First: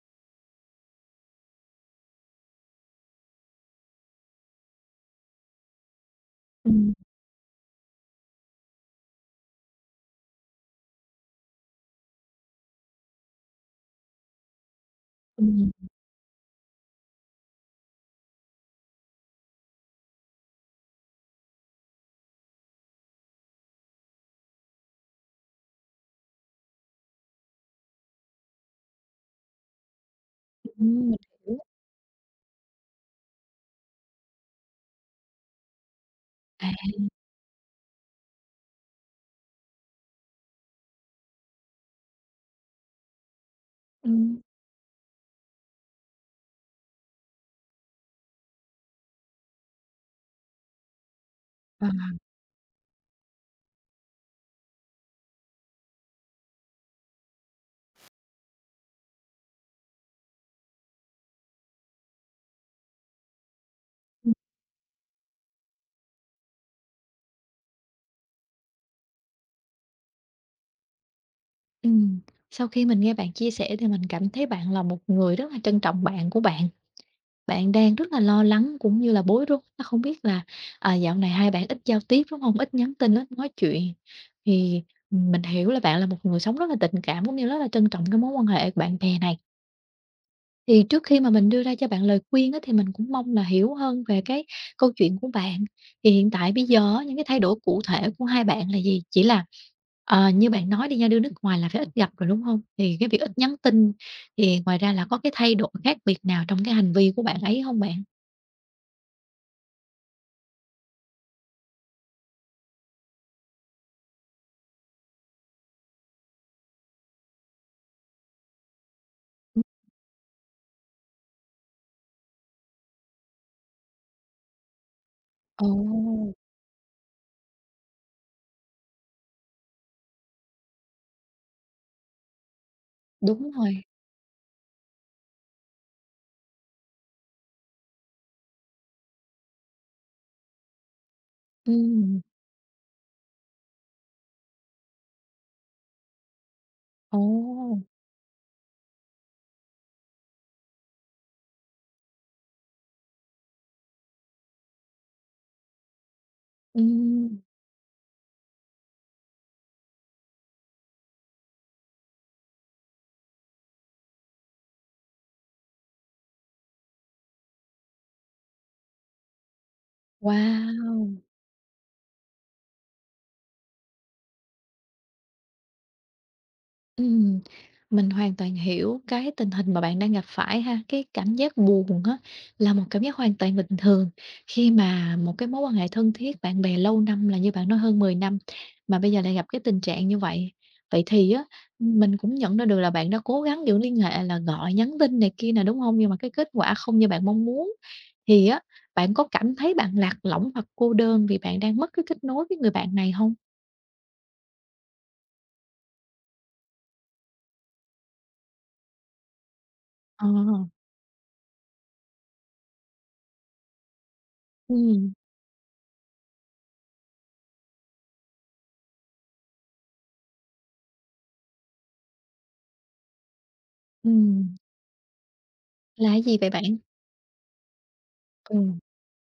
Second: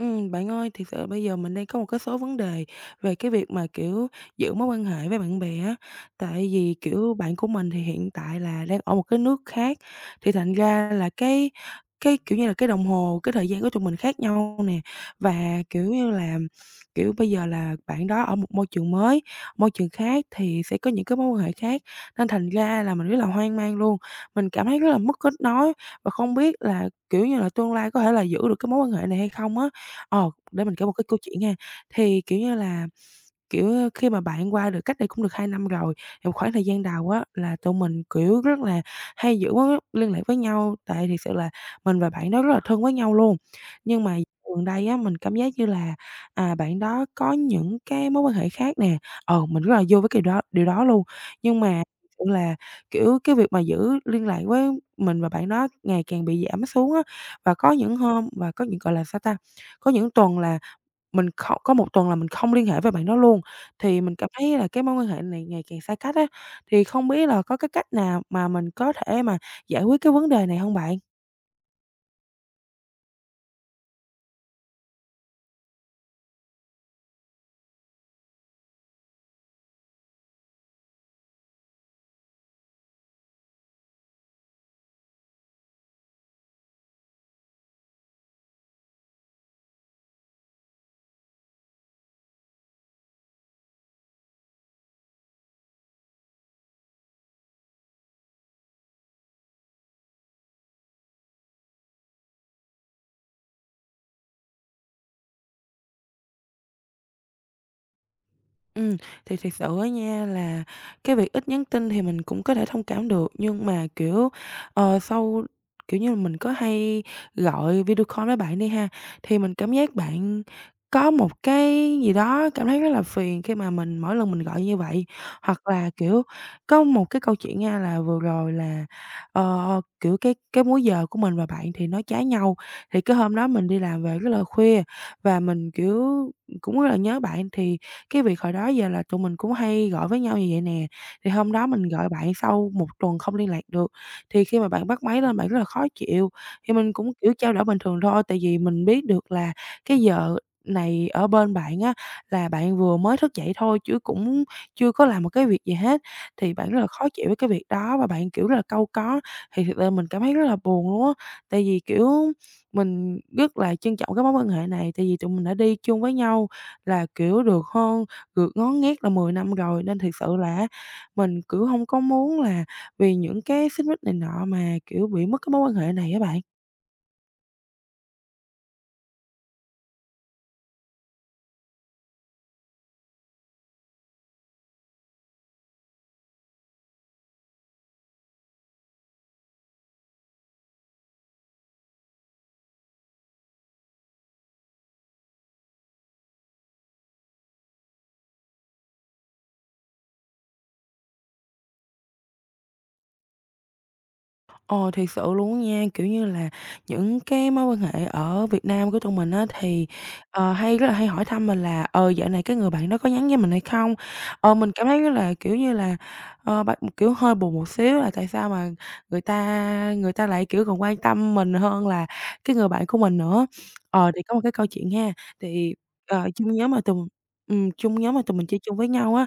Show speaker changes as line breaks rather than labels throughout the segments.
Bạn ơi, thiệt sự bây giờ mình đang có một cái số vấn đề về cái việc mà, kiểu, giữ mối quan hệ với bạn bè á. Tại vì,
Ừm,
kiểu, bạn của mình thì hiện tại là đang ở một cái nước khác, thì thành ra là cái, kiểu như là, cái đồng hồ, cái thời gian của tụi mình khác nhau nè. Và,
ừm,
kiểu như là, kiểu, bây giờ là bạn đó ở một môi trường mới, môi trường khác thì sẽ có những cái mối quan hệ khác, nên thành ra là mình rất là hoang mang luôn. Mình cảm thấy rất là mất kết nối và không biết là, kiểu như là, tương lai có thể là giữ được cái mối quan hệ này hay không á. Ờ, để mình kể một cái
mình
câu chuyện nha.
hiểu.
Thì, kiểu như là, kiểu, ơ, khi mà bạn qua được cách đây cũng được 2 năm rồi, thì một khoảng thời
À,
gian đầu á là tụi mình, kiểu, rất là hay giữ mối liên lạc với nhau, tại thiệt sự là mình và bạn đó rất là thân với nhau luôn. Nhưng mà
Ừm.
gần đây á, mình cảm giác như là, à, bạn đó có những cái mối quan hệ khác nè, ờ, mình rất là vui với cái đó điều đó luôn. Nhưng mà
à,
thực sự là, kiểu, cái việc mà giữ liên lạc với mình và bạn đó ngày càng bị giảm xuống á, và có những hôm và có những, gọi là, sao ta, có những tuần là mình không có một tuần là mình không liên hệ với bạn đó luôn, thì mình cảm
ừm,
thấy là cái mối quan hệ này ngày càng xa cách á, thì không biết là có cái cách nào mà mình có thể mà giải quyết cái vấn đề này hông bạn?
ừm. Sau khi mình nghe bạn chia sẻ thì mình cảm thấy bạn là một người rất là trân trọng bạn của bạn. Bạn đang rất là lo lắng cũng như là bối rối, nó không biết là, dạo này hai bạn ít giao tiếp, đúng hông? Ít nhắn tin, ít nói chuyện. Thì mình hiểu là bạn là một người sống rất là tình cảm cũng như rất là trân trọng cái mối quan hệ bạn bè này. Thì trước khi mà mình đưa ra cho bạn lời khuyên á, thì mình cũng mong là hiểu hơn về cái câu chuyện của bạn. Thì hiện tại bây giờ á, những cái thay đổi cụ thể của hai bạn là gì? Chỉ là, như bạn nói đi nha, đưa nước ngoài là phải ít gặp rồi, đúng không? Thì cái việc ít nhắn tin, thì ngoài ra là có cái thay đổi khác biệt nào trong cái hành vi của bạn ấy không bạn?
Ừm, thì thật sự á nha là cái việc ít nhắn tin thì mình cũng có thể thông cảm được, nhưng mà, kiểu, ờ, sau kiểu như, là mình có hay gọi video call với bạn đi ha, thì mình cảm giác bạn có một cái gì đó cảm thấy rất là phiền khi mà mỗi lần mình gọi như vậy. Hoặc
Ồ,
là, kiểu, có một cái câu chuyện nha là vừa rồi là, ờ, kiểu, cái múi giờ của mình và bạn thì nó trái nhau, thì cái hôm đó
đúng
mình đi
rồi.
làm về rất là khuya và mình, kiểu, cũng rất là nhớ bạn thì cái việc hồi đó giờ là tụi mình cũng hay gọi với nhau như vậy nè, thì hôm đó mình gọi
Ừm,
bạn sau một tuần không liên lạc được, thì khi mà bạn bắt máy lên bạn rất là khó chịu, thì mình cũng,
ồ,
kiểu, trao đổi bình thường thôi, tại vì mình biết được là cái giờ này ở bên bạn á, là bạn vừa mới thức dậy thôi chứ cũng chưa có làm một cái việc gì hết, thì bạn rất là khó chịu
ừm,
với cái việc đó và bạn, kiểu, rất là cau có. Thì thực sự mình cảm thấy rất là buồn luôn á, tại vì, kiểu, mình rất là trân trọng cái mối quan hệ này, tại vì tụi mình đã đi chung với nhau là, kiểu, được ngón nghét là 10 năm rồi, nên thiệt sự là á
wow!
mình, kiểu, hông có muốn là vì những cái xích mích này nọ mà, kiểu, bị mất cái mối quan hệ này á bạn.
Ừm, mình hoàn toàn hiểu cái tình hình mà bạn đang gặp phải ha. Cái cảm giác buồn á là một cảm giác hoàn toàn bình thường khi mà một cái mối quan hệ thân thiết, bạn bè lâu năm là như bạn nói hơn 10 năm, mà bây giờ lại gặp cái tình trạng như vậy. Vậy thì á, mình cũng nhận ra được là bạn đã cố gắng giữ liên hệ là gọi, nhắn tin này kia nè, đúng không? Nhưng mà cái kết quả không như bạn mong muốn. Thì á, bạn có cảm thấy bạn lạc lõng hoặc cô đơn vì bạn đang mất cái kết nối với người bạn này không?
Ồ, thiệt sự luôn nha, kiểu như là, những cái mối quan hệ ở Việt Nam của tụi mình á thì,
Ờ.
ờ, hay rất là hay hỏi thăm mình là "Ờ, dạo này cái người bạn đó có nhắn với mình hay không?" Ờ, mình cảm thấy
ừ
rất là, kiểu như là, ờ, bạn kiểu, hơi buồn một xíu là tại sao mà người ta lại, kiểu, còn quan tâm mình hơn là cái người bạn của mình nữa. Ờ, thì có một cái
ừm,
câu chuyện ha, thì,
là cái
ờ,
gì vậy bạn?
chung nhóm mà tụi mình chơi
Ừm,
chung với nhau á,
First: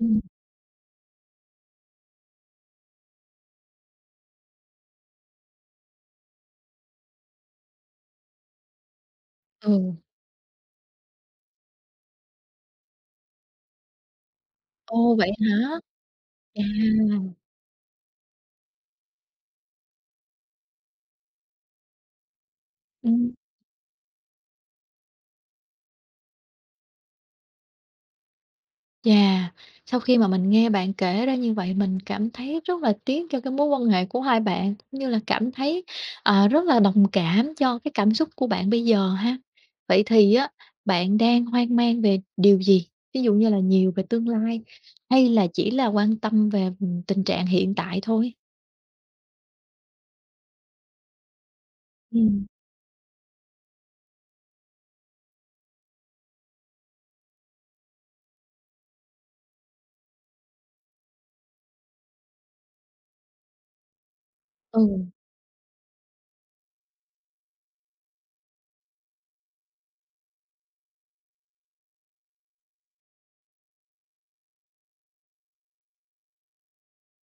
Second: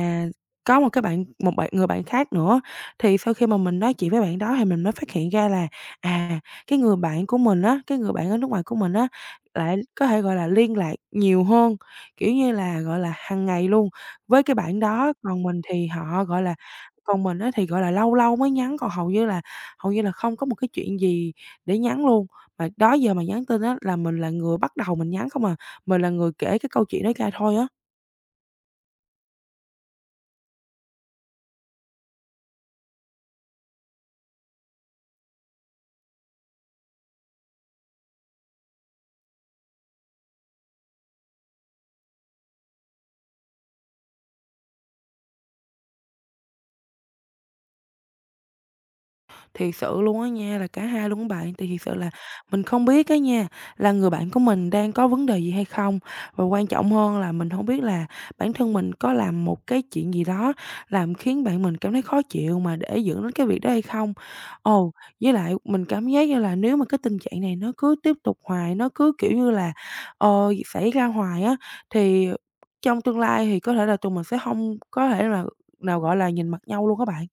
ừm,
có một người bạn khác nữa thì sau khi mà mình nói chuyện với bạn đó thì mình mới phát hiện ra là, à, cái người bạn của mình á, cái người bạn ở nước ngoài của mình á, lại
ừ.
có thể, gọi là, liên lạc nhiều hơn, kiểu như là, gọi là, hàng ngày luôn với cái bạn đó.
Ồ, vậy hả? Chà,
Còn mình á thì, gọi là, lâu lâu mới nhắn, còn hầu như là không có một cái chuyện gì để nhắn luôn. Mà đó giờ mà
ừm,
nhắn tin á là mình là người bắt đầu mình nhắn không à, mình là người kể cái câu chuyện đó ra thôi á.
chà, sau khi mà mình nghe bạn kể ra như vậy mình cảm thấy rất là tiếc cho cái mối quan hệ của hai bạn, cũng như là cảm thấy, rất là đồng cảm cho cái cảm xúc của bạn bây giờ ha. Vậy thì á, bạn đang hoang mang về điều gì? Ví dụ như là nhiều về tương lai hay là chỉ là quan tâm về, tình trạng hiện tại thôi?
Thiệt sự luôn á nha, là cả hai luôn á bạn, thì thiệt sự là
Ừm,
mình không biết á nha, là người bạn của mình đang có vấn đề gì hay không? Và quan trọng hơn là mình không biết là bản thân mình có làm một cái chuyện gì đó làm khiến bạn mình cảm thấy khó chịu mà để dẫn đến cái việc đó hay không? Ồ,
ừ.
với lại mình cảm giác như là nếu mà cái tình trạng này nó cứ tiếp tục hoài, nó cứ, kiểu như là, ờ, xảy ra hoài á, thì trong tương lai thì có thể là tụi mình sẽ không có thể là nào, gọi là, nhìn mặt nhau luôn các bạn.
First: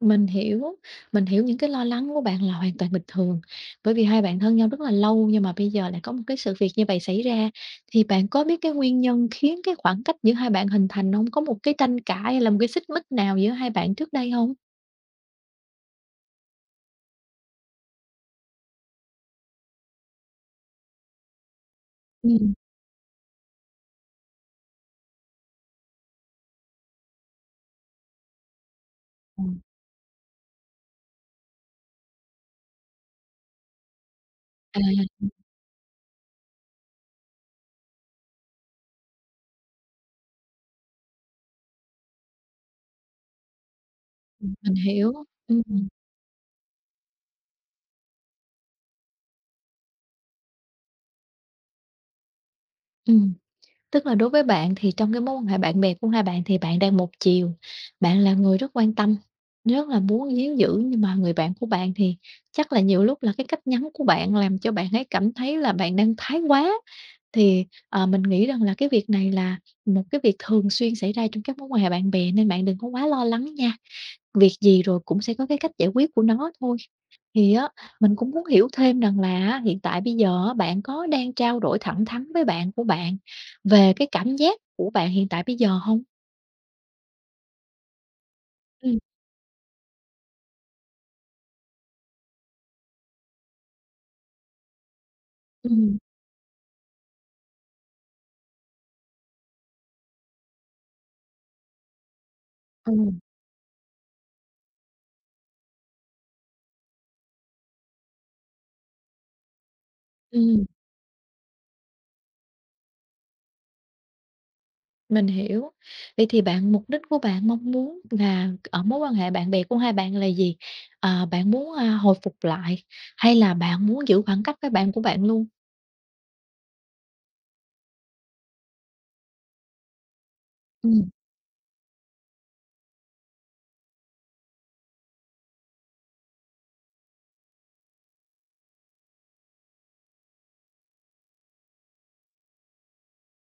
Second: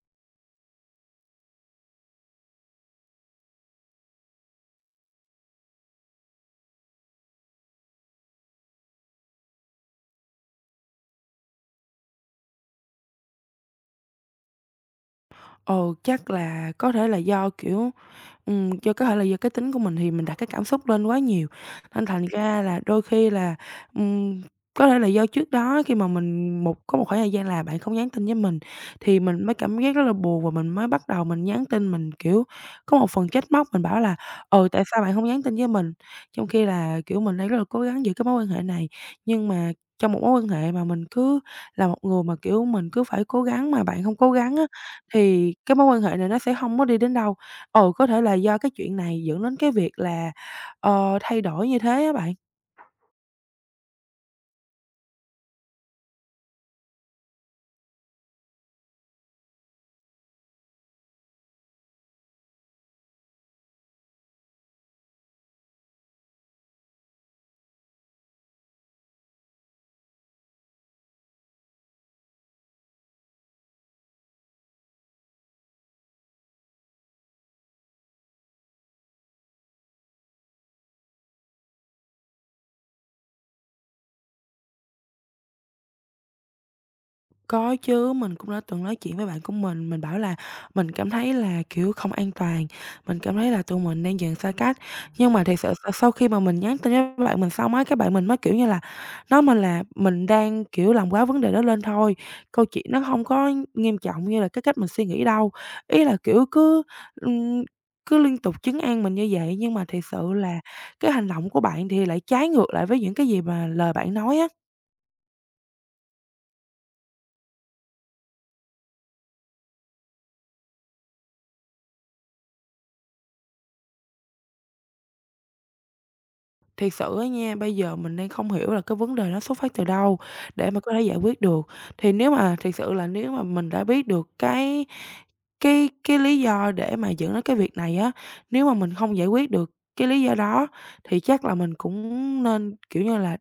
Mình hiểu, mình hiểu những cái lo lắng của bạn là hoàn toàn bình thường, bởi vì hai bạn thân nhau rất là lâu nhưng mà bây giờ lại có một cái sự việc như vậy xảy ra, thì bạn có biết cái nguyên nhân khiến cái khoảng cách giữa hai bạn hình thành không? Có một cái tranh cãi hay là một cái xích mích nào giữa hai bạn trước đây không?
Ồ chắc là có thể là do, kiểu, do có thể là do cái tính của mình thì mình đặt cái cảm xúc lên quá nhiều, nên thành
Ừm.
ra là đôi khi là, ừm, có thể là do trước đó khi mà mình một có một khoảng thời gian là bạn không nhắn tin với mình, thì mình mới cảm giác rất là buồn và mình mới bắt đầu mình nhắn tin, kiểu, có một phần trách móc, mình bảo là "Ừ,
À,
tại sao bạn hông nhắn tin với mình?" Trong khi là, kiểu, mình đang rất là cố gắng giữ cái mối quan hệ này, nhưng mà trong một mối quan hệ mà mình cứ là một người mà, kiểu, mình cứ phải cố gắng mà bạn hông cố gắng á,
mình hiểu.
thì cái mối
Ừm,
quan hệ này nó sẽ hông có đi đến đâu. Ừ, có thể là do cái chuyện này dẫn đến cái việc là, ờ, thay đổi như thế á bạn.
ừm. Tức là đối với bạn thì trong cái mối quan hệ bạn bè của hai bạn thì bạn đang một chiều, bạn là người rất quan tâm, rất là muốn níu giữ, nhưng mà người bạn của bạn thì chắc là nhiều lúc là cái cách nhắn của bạn làm cho bạn ấy cảm thấy là bạn đang thái quá. Thì mình nghĩ rằng là cái việc này là một cái việc thường xuyên xảy ra trong các mối quan hệ bạn bè nên bạn đừng có quá lo lắng nha. Việc gì rồi cũng sẽ có cái cách giải quyết của nó thôi. Thì á, mình cũng muốn hiểu thêm rằng là hiện tại bây giờ á, bạn có đang trao đổi thẳng thắn với bạn của bạn về cái cảm giác của bạn hiện tại bây giờ không?
Có chứ, mình cũng đã từng nói
Ừm.
chuyện với bạn của mình bảo là mình cảm thấy là, kiểu, không an toàn, mình cảm thấy là tụi mình đang dần xa cách. Nhưng mà thiệt sự
Ừm.
sau khi mà mình nhắn tin với bạn mình xong á, cái bạn mình mới, kiểu như là, nói mình là mình đang, kiểu, làm quá vấn đề đó lên thôi, câu chuyện
Ừm,
nó
ừm,
không có nghiêm trọng như là cái cách mình suy nghĩ đâu. Ý là, kiểu, cứ, ừm, cứ liên tục trấn an mình như vậy, nhưng mà thiệt sự là cái hành động của bạn thì lại trái ngược lại với những cái gì mà lời bạn nói á.
mình hiểu. Vậy thì mục đích của bạn mong muốn là ở mối quan hệ bạn bè của hai bạn là gì? À, bạn muốn, hồi phục lại hay là bạn muốn giữ khoảng cách với bạn của bạn luôn?
Thiệt sự á nha, bây giờ mình đang không hiểu là cái vấn đề nó xuất phát từ đâu để mà có thể
Ừm,
giải quyết được. Thì nếu mà thiệt sự là nếu mà mình đã biết được cái lý do để mà dẫn đến cái việc này á, nếu mà mình không giải quyết được cái lý do đó thì chắc là mình cũng nên, kiểu như là,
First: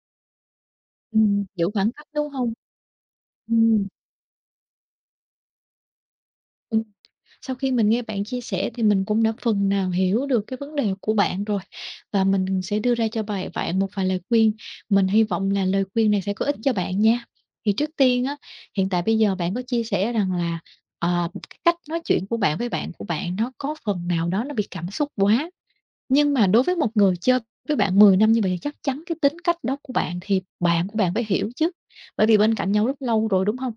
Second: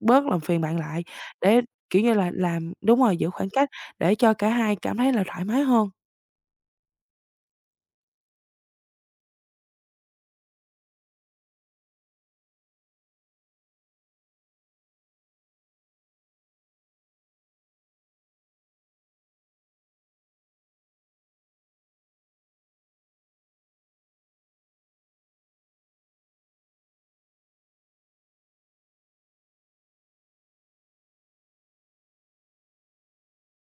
bớt làm phiền bạn lại
ừm,
để,
giữ khoảng
kiểu
cách,
như
đúng
là,
không?
làm đúng rồi, giữ khoảng cách
Ừm.
để cho cả hai cảm thấy là thoải mái hơn.
Sau khi mình nghe bạn chia sẻ thì mình cũng đã phần nào hiểu được cái vấn đề của bạn rồi và mình sẽ đưa ra cho bài bạn một vài lời khuyên. Mình hy vọng là lời khuyên này sẽ có ích cho bạn nha. Thì trước tiên á, hiện tại bây giờ bạn có chia sẻ rằng là, cái cách nói chuyện của bạn với bạn của bạn nó có phần nào đó nó bị cảm xúc quá. Nhưng mà đối với một người chơi với bạn 10 năm như vậy thì chắc chắn cái tính cách đó của bạn thì bạn của bạn phải hiểu chứ, bởi vì bên cạnh nhau rất lâu rồi, đúng không?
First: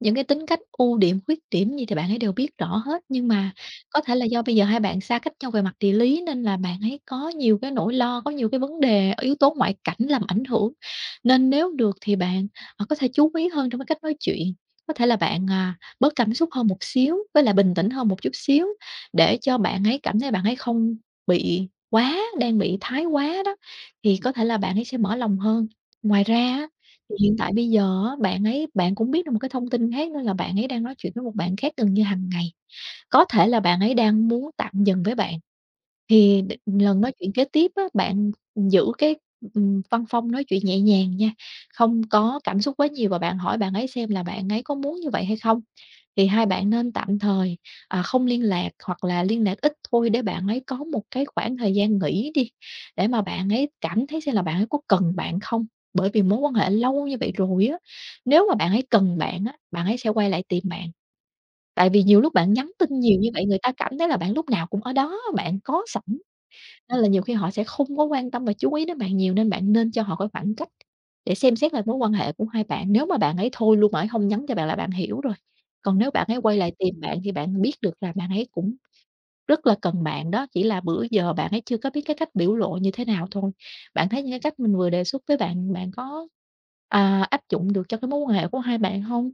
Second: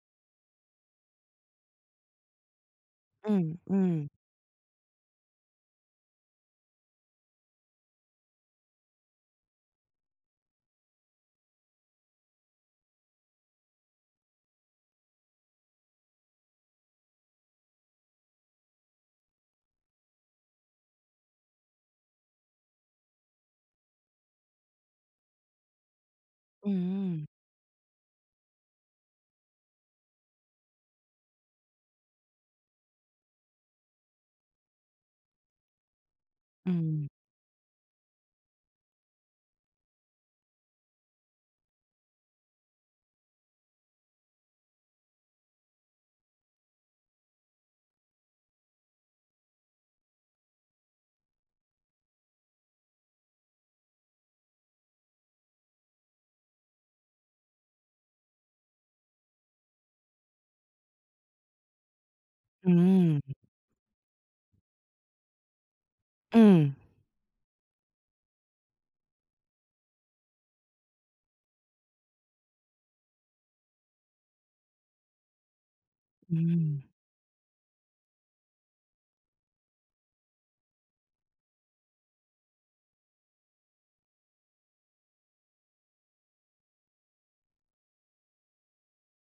Những cái tính cách, ưu điểm, khuyết điểm gì thì bạn ấy đều biết rõ hết, nhưng
Ừ,
mà
ừ,
có thể là do bây giờ hai bạn xa cách nhau về mặt địa lý nên là bạn ấy có nhiều cái nỗi lo, có nhiều cái vấn đề, yếu tố ngoại cảnh làm ảnh hưởng. Nên nếu được thì bạn có thể chú ý hơn trong cái cách nói chuyện, có thể là bạn bớt cảm xúc hơn một xíu, với lại bình tĩnh hơn một chút xíu để cho bạn ấy cảm thấy bạn ấy không bị quá, đang bị thái quá đó, thì có thể là bạn ấy sẽ mở lòng hơn. Ngoài ra á thì
ừ,
hiện tại bây giờ á, bạn cũng biết được một cái thông tin khác nữa là bạn ấy đang nói chuyện với một bạn khác gần như hàng ngày. Có thể là bạn ấy đang muốn tạm dừng với bạn. Thì
ừ,
lần nói chuyện kế tiếp á, bạn giữ cái, văn phong nói chuyện nhẹ nhàng nha, không có cảm xúc quá nhiều và bạn hỏi bạn ấy xem là bạn ấy có muốn như vậy hay không. Thì hai bạn nên tạm thời không liên lạc hoặc là liên lạc ít thôi để bạn ấy có một cái khoảng thời gian nghỉ đi, để mà bạn ấy cảm thấy xem là bạn ấy có cần bạn không. Bởi vì mối quan hệ lâu như vậy rồi á, nếu mà bạn ấy cần bạn á, bạn ấy sẽ quay lại tìm bạn. Tại vì nhiều lúc bạn nhắn tin nhiều
ừ,
như vậy, người ta cảm thấy là bạn lúc nào cũng ở đó, bạn có sẵn.
ừ
Nên là nhiều khi họ sẽ không có quan tâm và chú ý đến bạn nhiều, nên bạn nên cho họ cái khoảng cách để xem xét lại mối quan hệ của hai bạn. Nếu mà bạn ấy thôi luôn, bạn ấy hông nhắn cho bạn là bạn hiểu rồi. Còn nếu bạn ấy quay lại
ừm.
tìm bạn thì bạn biết được là bạn ấy cũng rất là cần bạn đó, chỉ là bữa giờ bạn ấy chưa có biết cái cách biểu lộ như thế nào thôi. Bạn thấy những cái cách mình vừa đề xuất với bạn, bạn có, áp dụng được cho cái mối quan hệ của hai bạn không?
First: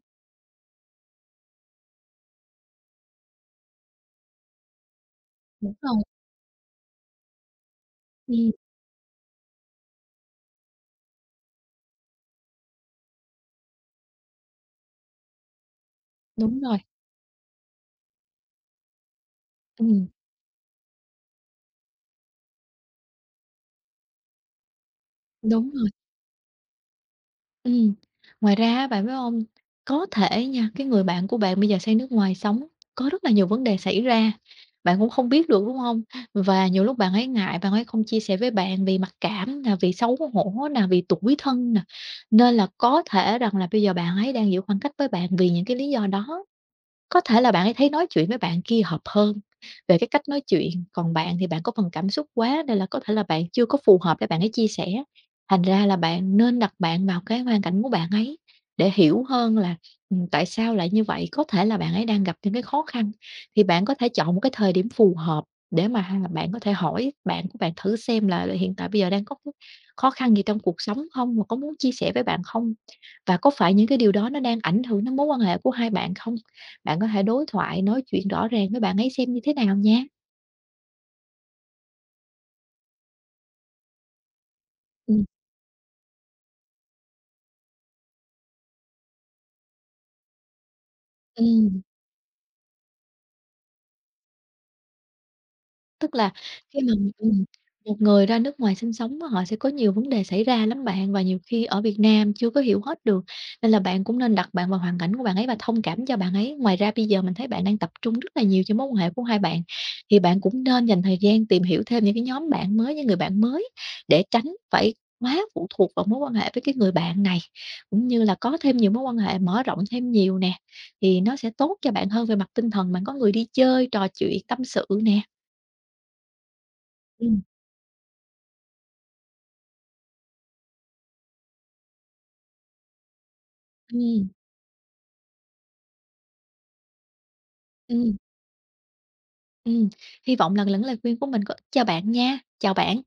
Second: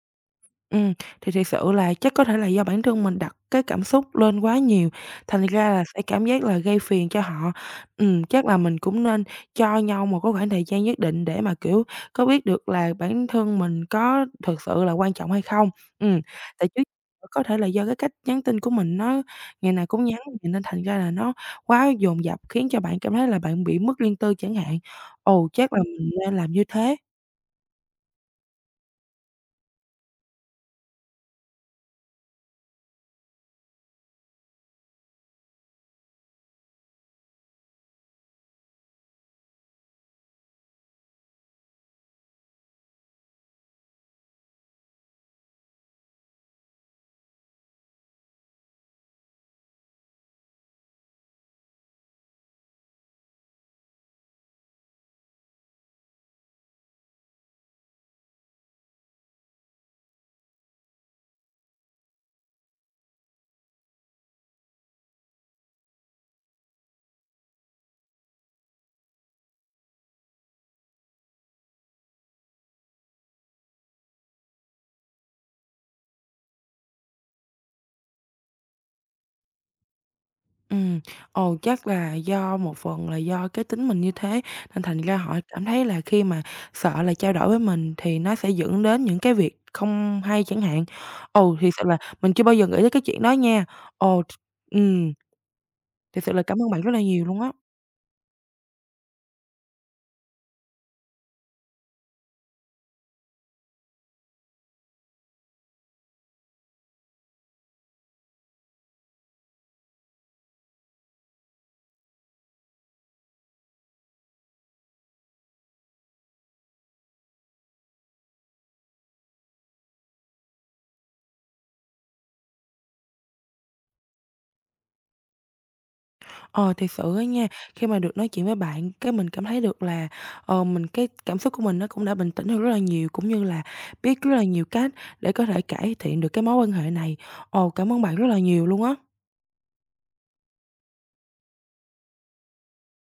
Ừm, thì thiệt sự là chắc có thể là do bản thân mình đặt cái cảm xúc lên quá nhiều, thành ra
Đúng
là
rồi.
sẽ cảm giác là gây phiền cho họ. Chắc
Ừm,
là mình cũng nên cho nhau một cái khoảng thời gian nhất định để mà, kiểu, có biết được là bản thân mình có thực sự là quan trọng hay không. Ừm,
đúng
tại
rồi,
trước có thể là do cái cách nhắn tin của mình nó ngày nào cũng
ừm,
nhắn, vậy nên thành ra là nó quá dồn dập khiến cho bạn cảm thấy là bạn bị mất riêng tư chẳng hạn. Ồ,
đúng
chắc là
rồi.
mình nên làm như thế.
Ừm, ngoài ra á, bạn biết hông? Có thể nha, cái người bạn của bạn bây giờ sang nước ngoài sống, có rất là nhiều vấn đề xảy ra, bạn cũng không biết được, đúng không? Và nhiều lúc bạn ấy ngại, bạn ấy không chia sẻ với bạn vì mặc cảm nè, vì xấu hổ nè, vì tủi thân nè, nên là có thể rằng là bây giờ bạn ấy đang giữ khoảng cách với bạn vì những cái lý do đó. Có thể là bạn ấy thấy nói chuyện với bạn kia hợp hơn về cái cách nói chuyện, còn bạn thì bạn có phần cảm xúc quá nên là có thể là bạn chưa có phù hợp để bạn ấy chia sẻ. Thành ra là bạn nên đặt bạn vào cái hoàn cảnh của bạn ấy để hiểu hơn là, tại sao lại như vậy, có thể là bạn ấy đang gặp những cái khó khăn. Thì bạn có thể chọn một cái thời điểm phù hợp để mà bạn có thể hỏi bạn của bạn thử xem là hiện tại bây giờ đang có cái khó khăn gì trong cuộc sống không? Và có muốn chia sẻ với bạn không? Và có phải những cái điều đó nó đang ảnh hưởng đến mối quan hệ của hai bạn không? Bạn có thể đối thoại, nói chuyện rõ ràng với bạn ấy xem như thế nào nha.
Ừm, ồ, chắc là do một phần là do cái tính mình như thế, nên thành ra
Ừm,
họ cảm thấy là khi mà sợ là trao đổi với mình thì nó sẽ dẫn đến những cái việc không hay chẳng hạn. Ồ, thì
ừm.
sự là mình chưa bao giờ nghĩ tới cái chuyện đó nha. Ồ, th ừm,
Tức
thiệt
là
sự là cảm ơn
khi
bạn rất
mà
là nhiều luôn
ừm,
á.
một người ra nước ngoài sinh sống á, họ sẽ có nhiều vấn đề xảy ra lắm bạn, và nhiều khi ở Việt Nam chưa có hiểu hết được, nên là bạn cũng nên đặt bạn vào hoàn cảnh của bạn ấy và thông cảm cho bạn ấy. Ngoài ra bây giờ mình thấy bạn đang tập trung rất là nhiều cho mối quan hệ của hai bạn, thì bạn cũng nên dành thời gian tìm hiểu thêm những cái nhóm bạn mới, những người bạn mới để tránh phải quá phụ thuộc vào mối quan hệ với cái người bạn này, cũng như là có thêm nhiều mối quan hệ, mở rộng thêm nhiều nè, thì nó sẽ tốt cho bạn hơn về mặt tinh thần. Bạn có người đi chơi, trò chuyện, tâm sự nè.
Ờ, thiệt sự á nha, khi mà được nói chuyện với bạn, cái mình cảm thấy được là, ờ, cái cảm xúc của mình nó cũng đã bình tĩnh hơn rất là nhiều, cũng như là biết
Ừm,
rất là nhiều cách để có thể cải thiện được cái mối quan hệ này. Ồ, cảm ơn
ừm,
bạn rất là nhiều luôn á.
ừm. Hy vọng là lời khuyên của mình có ích cho bạn nha. Chào bạn.